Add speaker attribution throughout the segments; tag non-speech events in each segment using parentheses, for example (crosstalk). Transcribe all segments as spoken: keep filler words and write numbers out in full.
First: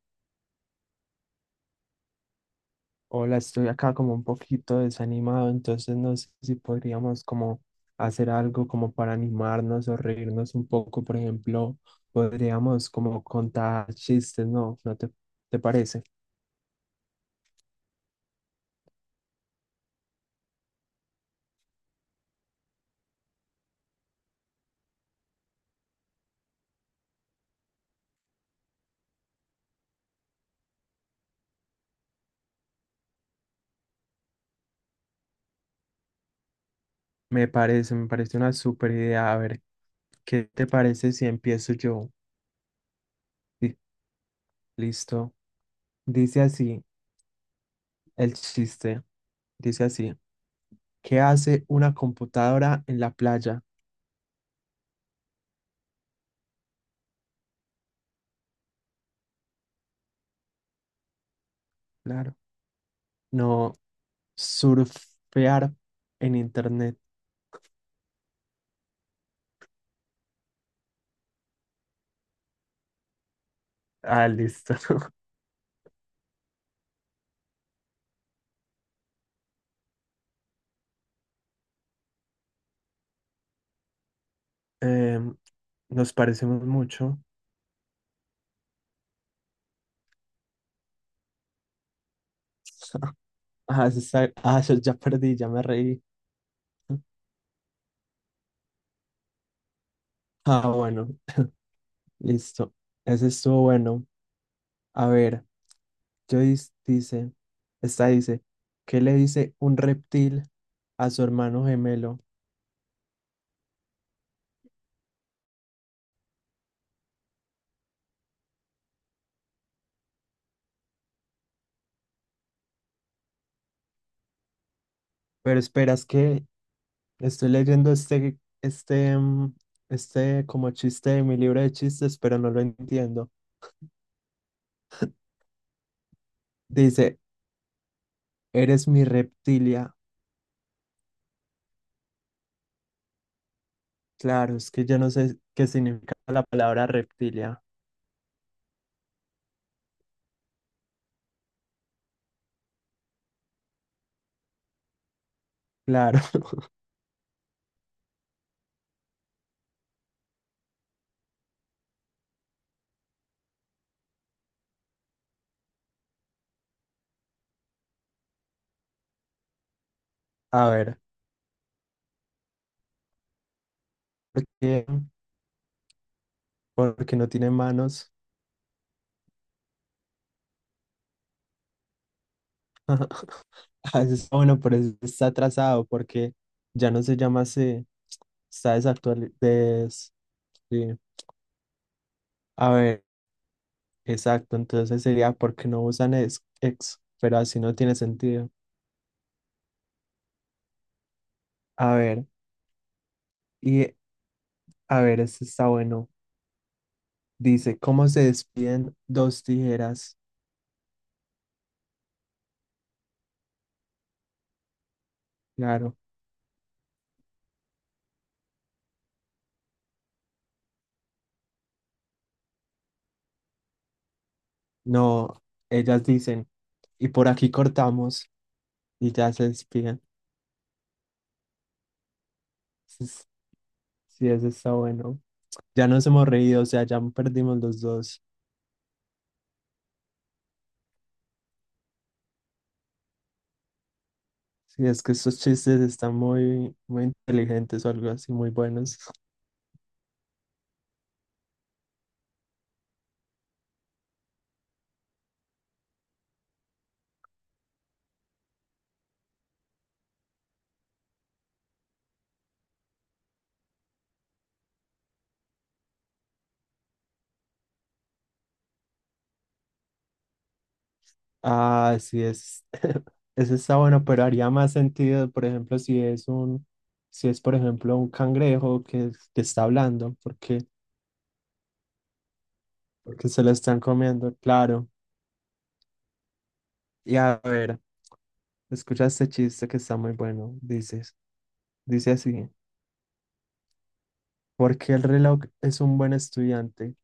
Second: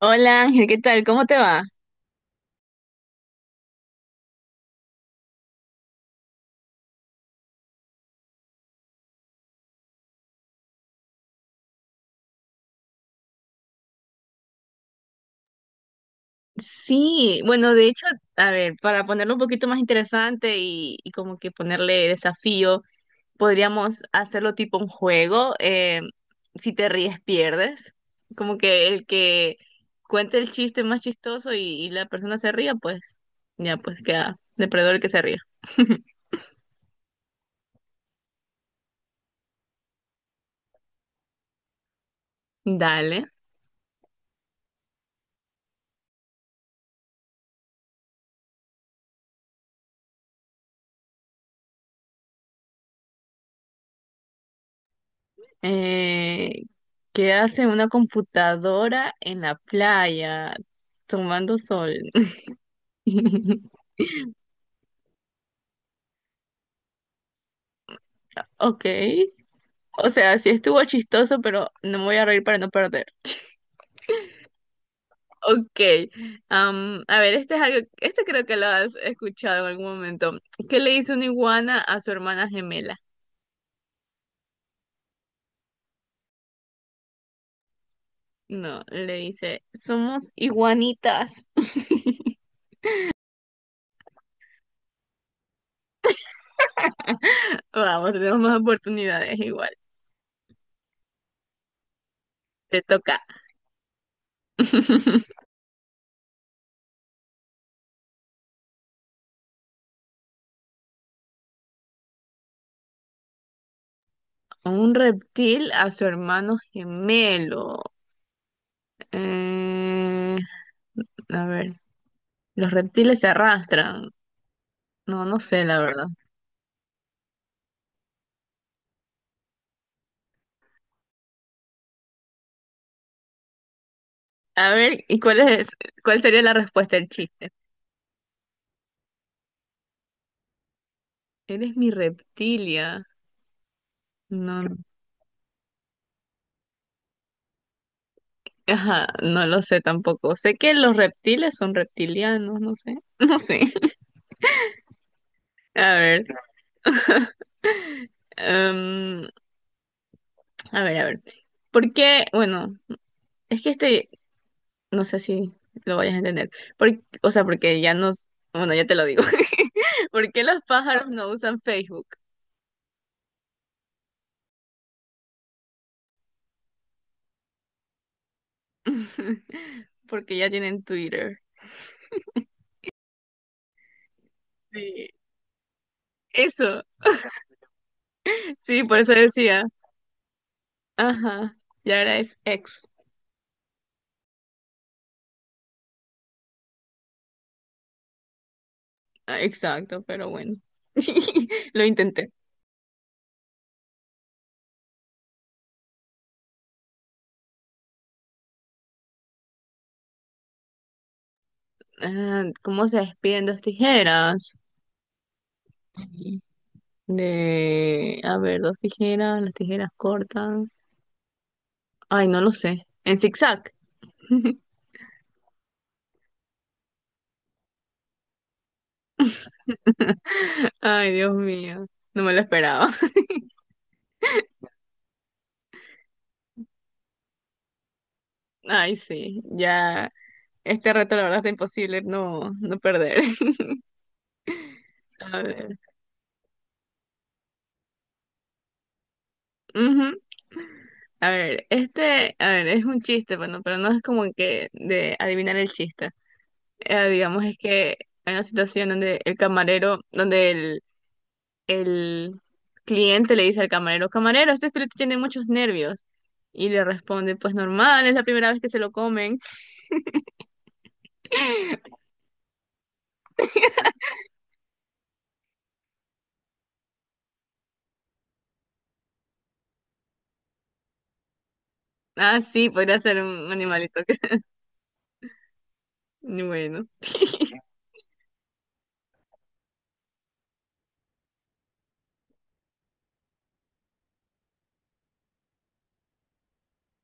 Speaker 1: Hola Ángel, ¿qué tal? ¿Cómo te va?
Speaker 2: Hola, estoy acá como un poquito desanimado, entonces no sé si podríamos como hacer algo como para animarnos o reírnos un poco, por ejemplo, podríamos como contar chistes, ¿no? ¿No te, te parece?
Speaker 1: Sí, bueno, de hecho, a ver, para ponerlo un poquito más interesante y, y como que ponerle desafío, podríamos hacerlo tipo un juego. Eh, si te ríes, pierdes. Como que el que cuente el chiste más chistoso y, y la persona se ría, pues ya, pues queda depredador el que se ría.
Speaker 2: Me parece, me parece una súper idea. A ver, ¿qué te parece si empiezo yo?
Speaker 1: Dale.
Speaker 2: Sí, listo. Dice así el chiste, dice así, ¿qué hace una computadora en la playa?
Speaker 1: Eh, ¿Qué hace una computadora en la playa tomando sol?
Speaker 2: Claro. No,
Speaker 1: (laughs)
Speaker 2: surfear en internet.
Speaker 1: Ok. O sea, sí estuvo chistoso, pero no me voy a reír para no perder.
Speaker 2: Ah, listo. (laughs)
Speaker 1: Ok, am, a ver, este es algo, este creo que lo has escuchado en algún momento. ¿Qué le dice una iguana a su hermana gemela?
Speaker 2: Em, nos parecemos mucho.
Speaker 1: No, le dice, somos iguanitas. (laughs)
Speaker 2: Ah, eso está- ah, eso ya perdí, ya me reí.
Speaker 1: Vamos, tenemos más oportunidades igual.
Speaker 2: Ah, bueno, listo.
Speaker 1: Te toca.
Speaker 2: Ese estuvo bueno. A ver,
Speaker 1: (laughs)
Speaker 2: Joyce dice, esta dice, ¿qué le dice un reptil a su hermano gemelo?
Speaker 1: Un reptil a su hermano gemelo. Eh, a ver, los reptiles se arrastran. No, no
Speaker 2: Pero
Speaker 1: sé, la
Speaker 2: esperas
Speaker 1: verdad.
Speaker 2: que estoy leyendo este, este, mm, este como chiste de mi libro de chistes, pero no lo entiendo.
Speaker 1: A ver, ¿y cuál es, ¿cuál sería la respuesta del
Speaker 2: Dice,
Speaker 1: chiste?
Speaker 2: eres mi reptilia.
Speaker 1: Eres mi reptilia.
Speaker 2: Claro,
Speaker 1: No,
Speaker 2: es que yo no sé qué significa la palabra reptilia.
Speaker 1: ajá, no lo sé tampoco. Sé que los reptiles son reptilianos, no sé, (laughs) no sé. A
Speaker 2: Claro.
Speaker 1: ver,
Speaker 2: (laughs)
Speaker 1: (laughs) em, a ver, a ver. ¿Por qué? Bueno, es que este, no sé si lo vayas a entender. Por- o sea, porque ya nos, bueno, ya te lo digo. (laughs) ¿Por qué los
Speaker 2: A ver,
Speaker 1: pájaros no usan Facebook?
Speaker 2: ¿por qué? Porque no tiene manos.
Speaker 1: (laughs) Porque ya tienen Twitter.
Speaker 2: (laughs) Ah, eso está bueno, pero eso
Speaker 1: Sí,
Speaker 2: está atrasado porque
Speaker 1: eso.
Speaker 2: ya no se llama así. Está
Speaker 1: Sí, por eso decía.
Speaker 2: desactualizado. Sí.
Speaker 1: Ajá, y ahora es
Speaker 2: A
Speaker 1: ex.
Speaker 2: ver, exacto. Entonces sería porque no usan ex, ex, pero así no tiene sentido.
Speaker 1: Ah, exacto, pero bueno. (laughs) Lo
Speaker 2: A ver,
Speaker 1: intenté.
Speaker 2: y a ver, este está bueno. Dice, ¿cómo se despiden dos tijeras?
Speaker 1: Ah, ¿cómo se despiden dos tijeras?
Speaker 2: Claro.
Speaker 1: De, a ver, dos tijeras, las tijeras cortan. Ay, no lo sé. En zigzag. (laughs)
Speaker 2: No, ellas dicen, y por aquí cortamos y ya se despiden.
Speaker 1: Ay, Dios mío. No me lo esperaba.
Speaker 2: Sí,
Speaker 1: (laughs)
Speaker 2: es- sí, eso está bueno. Ya nos hemos reído, o sea, ya perdimos los dos.
Speaker 1: Ay, sí. Ya. Este reto, la verdad, está imposible no, no perder.
Speaker 2: Sí, es que
Speaker 1: (laughs)
Speaker 2: estos
Speaker 1: A ver.
Speaker 2: chistes están muy, muy inteligentes o algo así, muy buenos.
Speaker 1: Ujú. A ver, este, a ver, es un chiste, bueno, pero no es como que de adivinar el chiste. eh, digamos, es que hay una situación donde el camarero, donde el, el cliente le dice al camarero, camarero, este filete tiene muchos nervios. Y le responde, pues normal, es la primera vez que se lo comen.
Speaker 2: Ah,
Speaker 1: (laughs)
Speaker 2: sí, es. (laughs) Eso está bueno, pero haría más sentido, por ejemplo, si es un, si es, por ejemplo, un cangrejo que, que está hablando, porque,
Speaker 1: Ah, sí, podría ser
Speaker 2: porque se lo
Speaker 1: un
Speaker 2: están
Speaker 1: animalito. (laughs)
Speaker 2: comiendo,
Speaker 1: que-
Speaker 2: claro.
Speaker 1: Bueno,
Speaker 2: Y a ver, escucha este chiste que está muy bueno, dices. Dice así, ¿por qué el reloj es un buen estudiante?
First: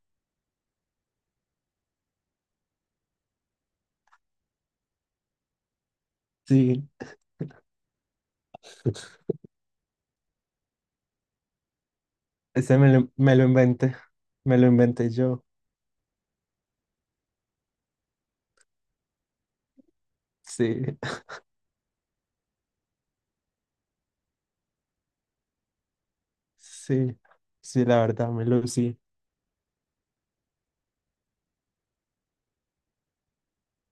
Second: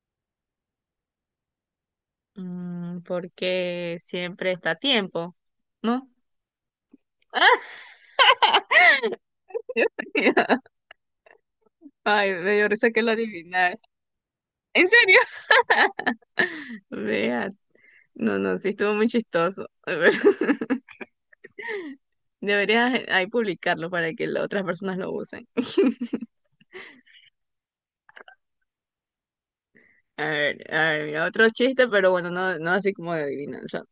Speaker 1: mm, porque siempre está a tiempo, ¿no?
Speaker 2: Sí,
Speaker 1: (laughs) Ay, me dio
Speaker 2: ese
Speaker 1: risa
Speaker 2: me
Speaker 1: que
Speaker 2: lo,
Speaker 1: lo
Speaker 2: me lo
Speaker 1: adivinara.
Speaker 2: inventé, me lo
Speaker 1: ¿En
Speaker 2: inventé
Speaker 1: serio?
Speaker 2: yo.
Speaker 1: Vea, no, no, sí estuvo muy chistoso. (laughs)
Speaker 2: Sí,
Speaker 1: Deberías eh, ahí publicarlo para que las otras personas lo usen. (laughs)
Speaker 2: (laughs) sí, sí, la verdad, me lo sí.
Speaker 1: A ver, a ver, mira, otro chiste, pero bueno, no, no así como de adivinanza.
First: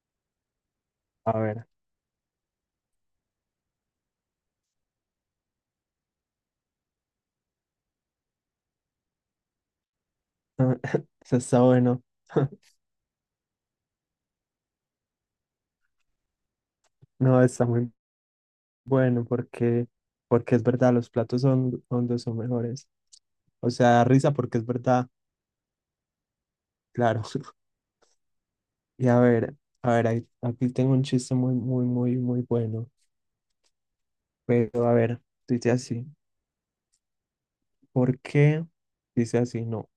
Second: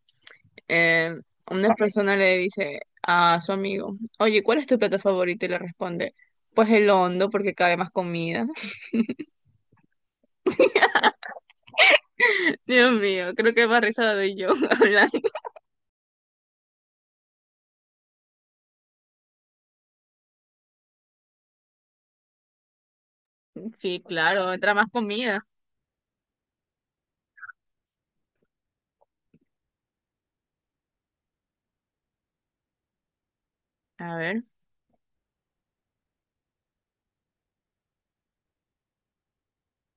Speaker 1: Eh,
Speaker 2: A ver,
Speaker 1: una persona le dice a su amigo, oye, ¿cuál es tu plato favorito? Y le responde, pues el hondo, porque cabe más comida.
Speaker 2: (laughs) eso está bueno.
Speaker 1: (laughs)
Speaker 2: (laughs)
Speaker 1: Dios mío, creo que más risa doy yo (laughs) hablando.
Speaker 2: No, está muy bueno porque, porque es verdad, los platos son hondos son mejores. O sea,
Speaker 1: Sí,
Speaker 2: da risa
Speaker 1: claro,
Speaker 2: porque es
Speaker 1: entra más
Speaker 2: verdad,
Speaker 1: comida.
Speaker 2: claro. (laughs) Y a ver, a ver, ahí- aquí tengo un chiste muy, muy, muy, muy bueno.
Speaker 1: A ver,
Speaker 2: Pero a ver, dice así, ¿por qué? Dice así, no,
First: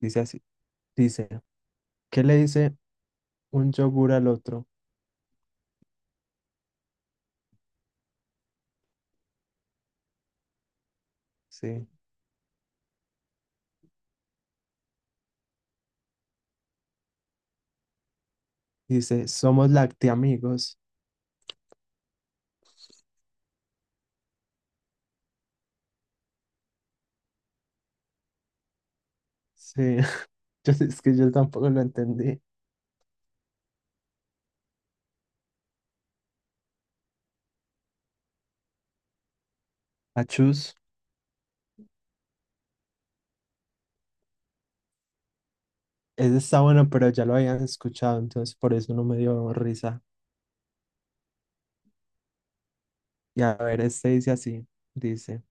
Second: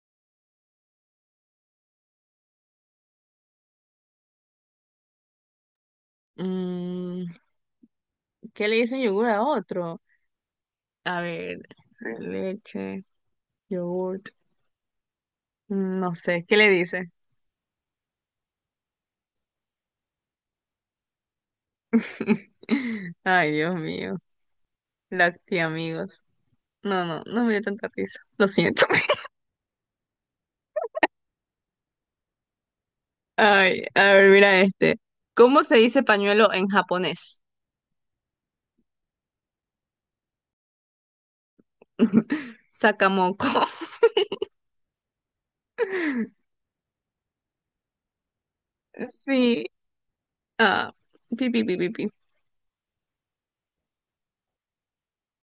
Speaker 2: dice así. Dice, ¿qué le dice un yogur al otro?
Speaker 1: mm, ¿qué le dice un yogur a otro? A ver,
Speaker 2: Sí,
Speaker 1: leche, yogurt, mm, no sé, ¿qué le dice?
Speaker 2: dice, somos lactiamigos.
Speaker 1: (laughs) Ay, Dios mío. Lacti, amigos. No, no, no me dio tanta risa. Lo siento. (laughs)
Speaker 2: Sí, (laughs) yo, es que yo tampoco lo entendí.
Speaker 1: Ay, a ver, mira este. ¿Cómo se dice pañuelo en japonés?
Speaker 2: Achus.
Speaker 1: (laughs) Sakamoko.
Speaker 2: Ese
Speaker 1: (laughs)
Speaker 2: está bueno, pero ya lo habían escuchado, entonces por eso no me dio
Speaker 1: Sí.
Speaker 2: risa.
Speaker 1: Ah, pi, pi, pi, pi, pi.
Speaker 2: Y a ver, este dice así, dice,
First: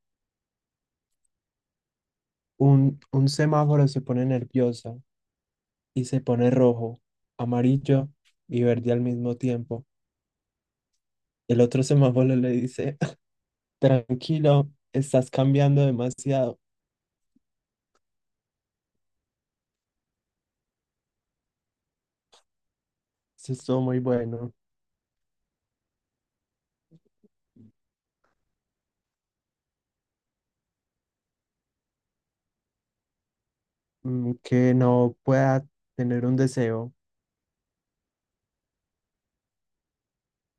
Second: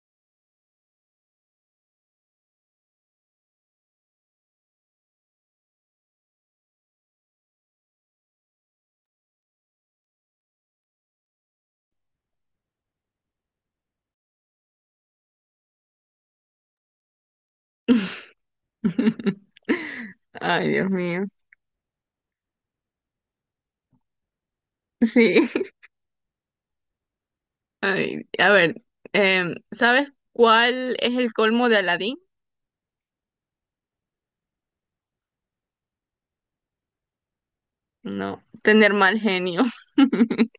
Speaker 2: un, un semáforo se pone nervioso y se pone rojo, amarillo y verde al mismo tiempo. El otro semáforo le dice, (laughs) tranquilo, estás cambiando demasiado.
Speaker 1: (laughs) Ay, Dios mío.
Speaker 2: Eso estuvo muy bueno.
Speaker 1: Sí. (laughs) Ay, a ver, em, ¿sabes cuál es el colmo de Aladín?
Speaker 2: Mm, que no pueda tener un deseo.
Speaker 1: No, tener mal genio. (laughs)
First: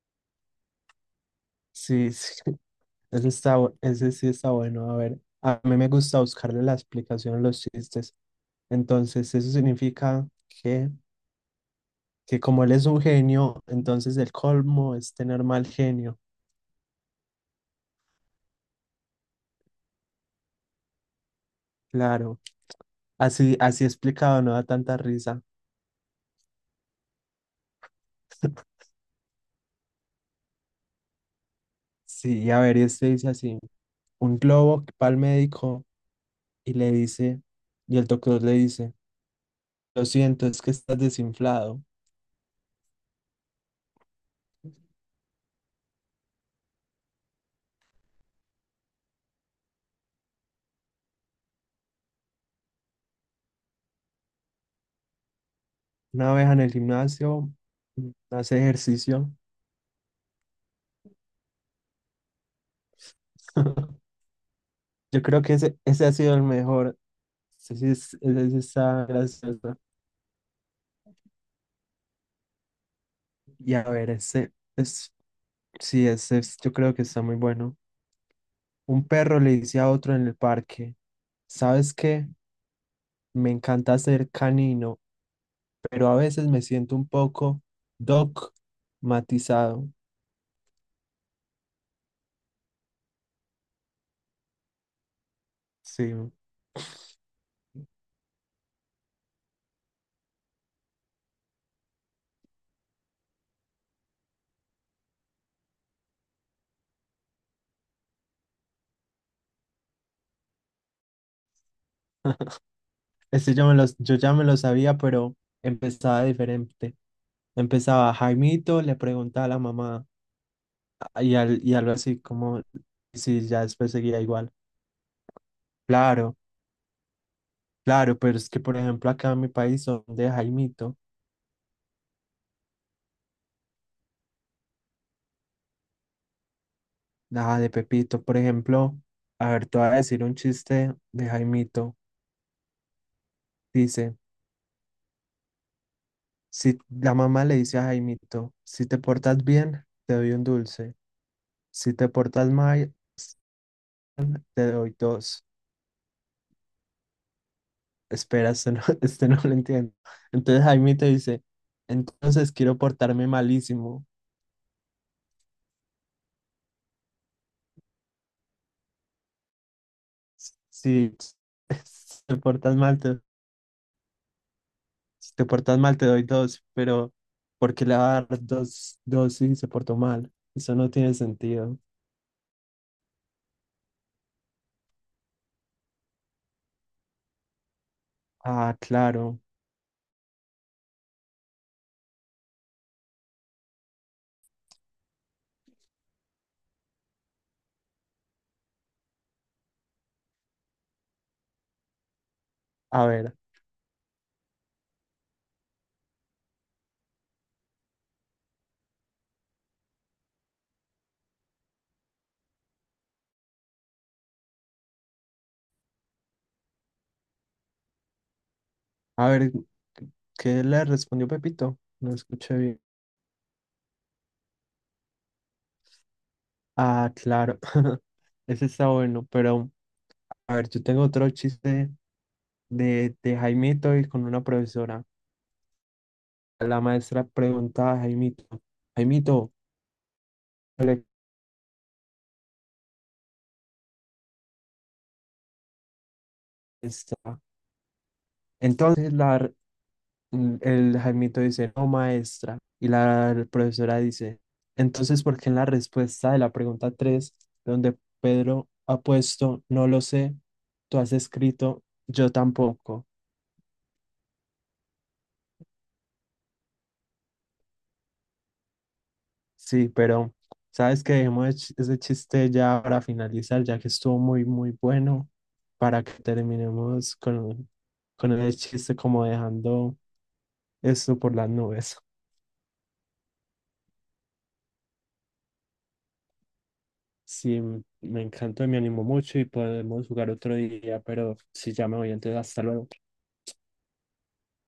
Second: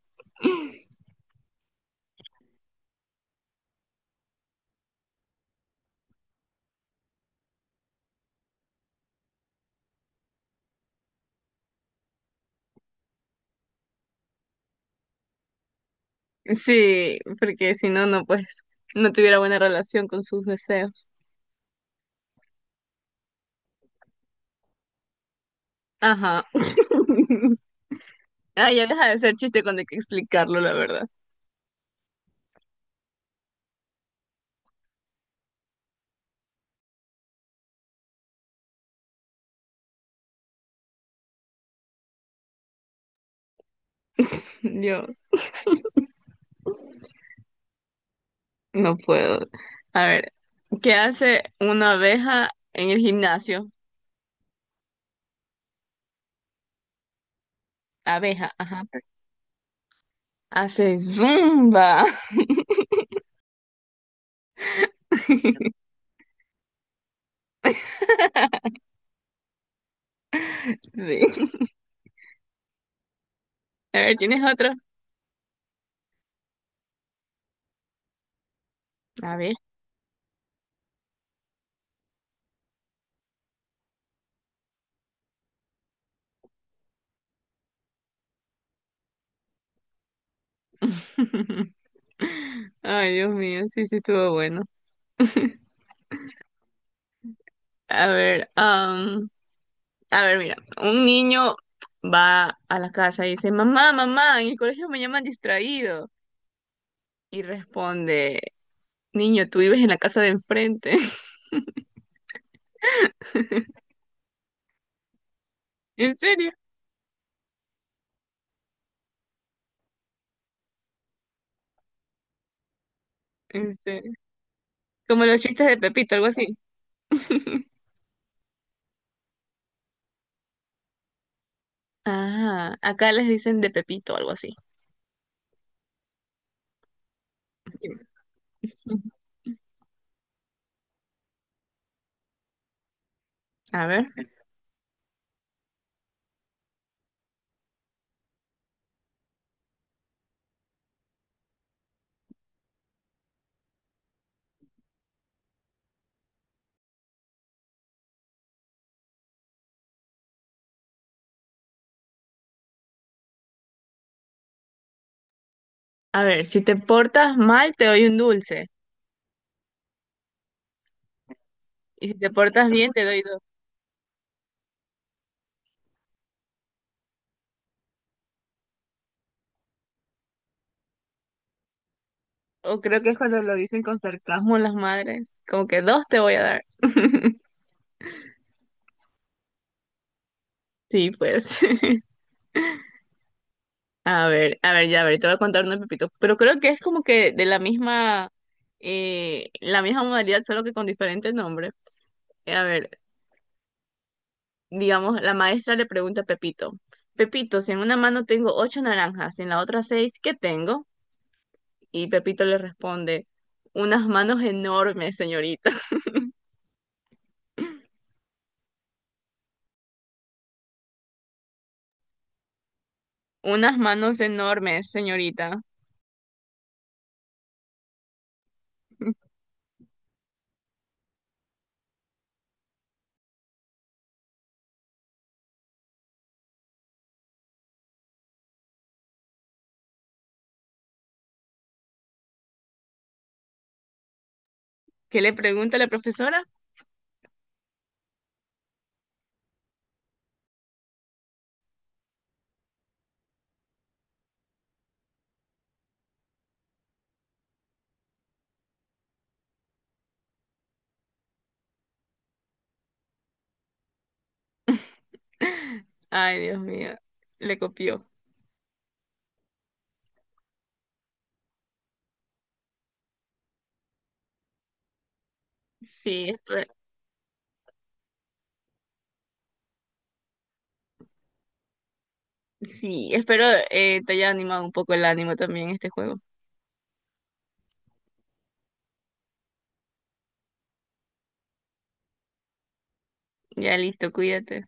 Speaker 2: Sí, sí, (laughs) ese está, bu- ese sí está bueno. A ver, a mí me gusta buscarle la explicación a los chistes. Entonces, eso significa que, que como él es un genio, entonces el colmo es tener mal genio.
Speaker 1: Sí, porque si no, no, pues, no tuviera buena relación con sus deseos.
Speaker 2: Claro, así, así explicado no da tanta risa.
Speaker 1: Ajá. (laughs) Ah,
Speaker 2: (laughs)
Speaker 1: ya deja de ser chiste cuando hay que explicarlo, la verdad.
Speaker 2: Sí, a ver, y este dice así, un globo que va al médico y le dice, y el doctor le dice, lo siento, es que estás desinflado.
Speaker 1: Dios, no puedo. A ver, ¿qué hace una abeja en el gimnasio?
Speaker 2: Una vez en el gimnasio, mm,
Speaker 1: Abeja,
Speaker 2: hace
Speaker 1: ajá.
Speaker 2: ejercicio.
Speaker 1: Hace zumba.
Speaker 2: (laughs) Yo creo que ese, ese ha sido el mejor. Ese, sí es- ese sí
Speaker 1: (laughs)
Speaker 2: está gracioso.
Speaker 1: Sí.
Speaker 2: Y a
Speaker 1: A
Speaker 2: ver,
Speaker 1: ver, ¿tienes
Speaker 2: ese
Speaker 1: otro?
Speaker 2: es, sí, ese es- yo creo que está muy bueno. Un
Speaker 1: A
Speaker 2: perro le
Speaker 1: ver.
Speaker 2: dice a otro en el parque, ¿sabes qué? Me encanta ser canino, pero a veces me siento un poco dogmatizado.
Speaker 1: (laughs) Ay, Dios mío, sí, sí estuvo bueno. (laughs)
Speaker 2: Sí.
Speaker 1: A ver, am, a ver, mira, un niño va a la casa y dice, mamá, mamá, en el colegio me llaman distraído. Y responde, niño, tú vives en la casa de enfrente. (laughs)
Speaker 2: Este yo, me los, yo ya me lo sabía, pero
Speaker 1: ¿En
Speaker 2: empezaba
Speaker 1: serio?
Speaker 2: diferente. Empezaba Jaimito, le preguntaba a la mamá y, al, y algo así como si ya
Speaker 1: En
Speaker 2: después
Speaker 1: serio.
Speaker 2: seguía igual.
Speaker 1: Como los chistes de Pepito, algo
Speaker 2: Claro,
Speaker 1: así.
Speaker 2: claro, pero es que por ejemplo acá en mi país son de Jaimito.
Speaker 1: Ah, acá les dicen de Pepito, algo así.
Speaker 2: Nada de Pepito, por ejemplo, a ver, te voy a decir un chiste de Jaimito.
Speaker 1: A ver,
Speaker 2: Dice, si la mamá le dice a Jaimito, si te portas bien, te doy un dulce. Si te portas mal, s- te doy dos. Espera, este no, (laughs) este no lo entiendo. Entonces Jaimito dice, entonces quiero portarme malísimo.
Speaker 1: a ver, si te portas mal, te doy un dulce.
Speaker 2: S- Si, (laughs)
Speaker 1: Y si
Speaker 2: si
Speaker 1: te
Speaker 2: te
Speaker 1: portas
Speaker 2: portas
Speaker 1: bien,
Speaker 2: mal,
Speaker 1: te
Speaker 2: te,
Speaker 1: doy dos.
Speaker 2: si te portas mal, te doy dos. Pero, ¿por qué le va a dar dos, dos si se portó mal? Eso no tiene sentido.
Speaker 1: O creo que es cuando lo dicen con sarcasmo las madres, como que dos te voy a dar. (laughs)
Speaker 2: Ah, claro.
Speaker 1: Sí, pues. (laughs) A ver, a ver, ya, a ver, te voy a contar uno de Pepito. Pero creo que es como que de la misma, eh, la misma modalidad, solo que con diferente nombre. Eh, A ver,
Speaker 2: A ver,
Speaker 1: digamos, la maestra le pregunta a Pepito, Pepito, si en una mano tengo ocho naranjas y en la otra seis, ¿qué tengo? Y Pepito le responde, unas manos enormes, señorita. (laughs)
Speaker 2: a ver, ¿qué le respondió Pepito? No escuché bien.
Speaker 1: Unas manos enormes, señorita.
Speaker 2: Ah, claro. (laughs) Ese está bueno,
Speaker 1: (laughs)
Speaker 2: pero a ver, yo tengo otro chiste de, de Jaimito y con una profesora. La maestra preguntaba a Jaimito, Jaimito, ¿cuál es
Speaker 1: ¿Qué le pregunta la profesora?
Speaker 2: esta?". Entonces la, Mm, El Jaimito dice, no, maestra. Y la profesora dice, entonces, ¿por qué en la respuesta de la pregunta tres donde Pedro ha puesto, no lo sé, tú has escrito, yo tampoco?
Speaker 1: (laughs) Ay, Dios mío, le copió.
Speaker 2: Sí, pero sabes que dejemos ech- ese chiste ya para finalizar, ya que estuvo muy, muy bueno, para que
Speaker 1: Sí,
Speaker 2: terminemos con, con el chiste como dejando esto por las nubes.
Speaker 1: sí, espero eh, te haya animado un poco el ánimo también este juego.
Speaker 2: Sí, m- me encantó, me animó mucho y podemos jugar otro día, pero si ya me voy, entonces hasta luego.
Speaker 1: Ya listo, cuídate.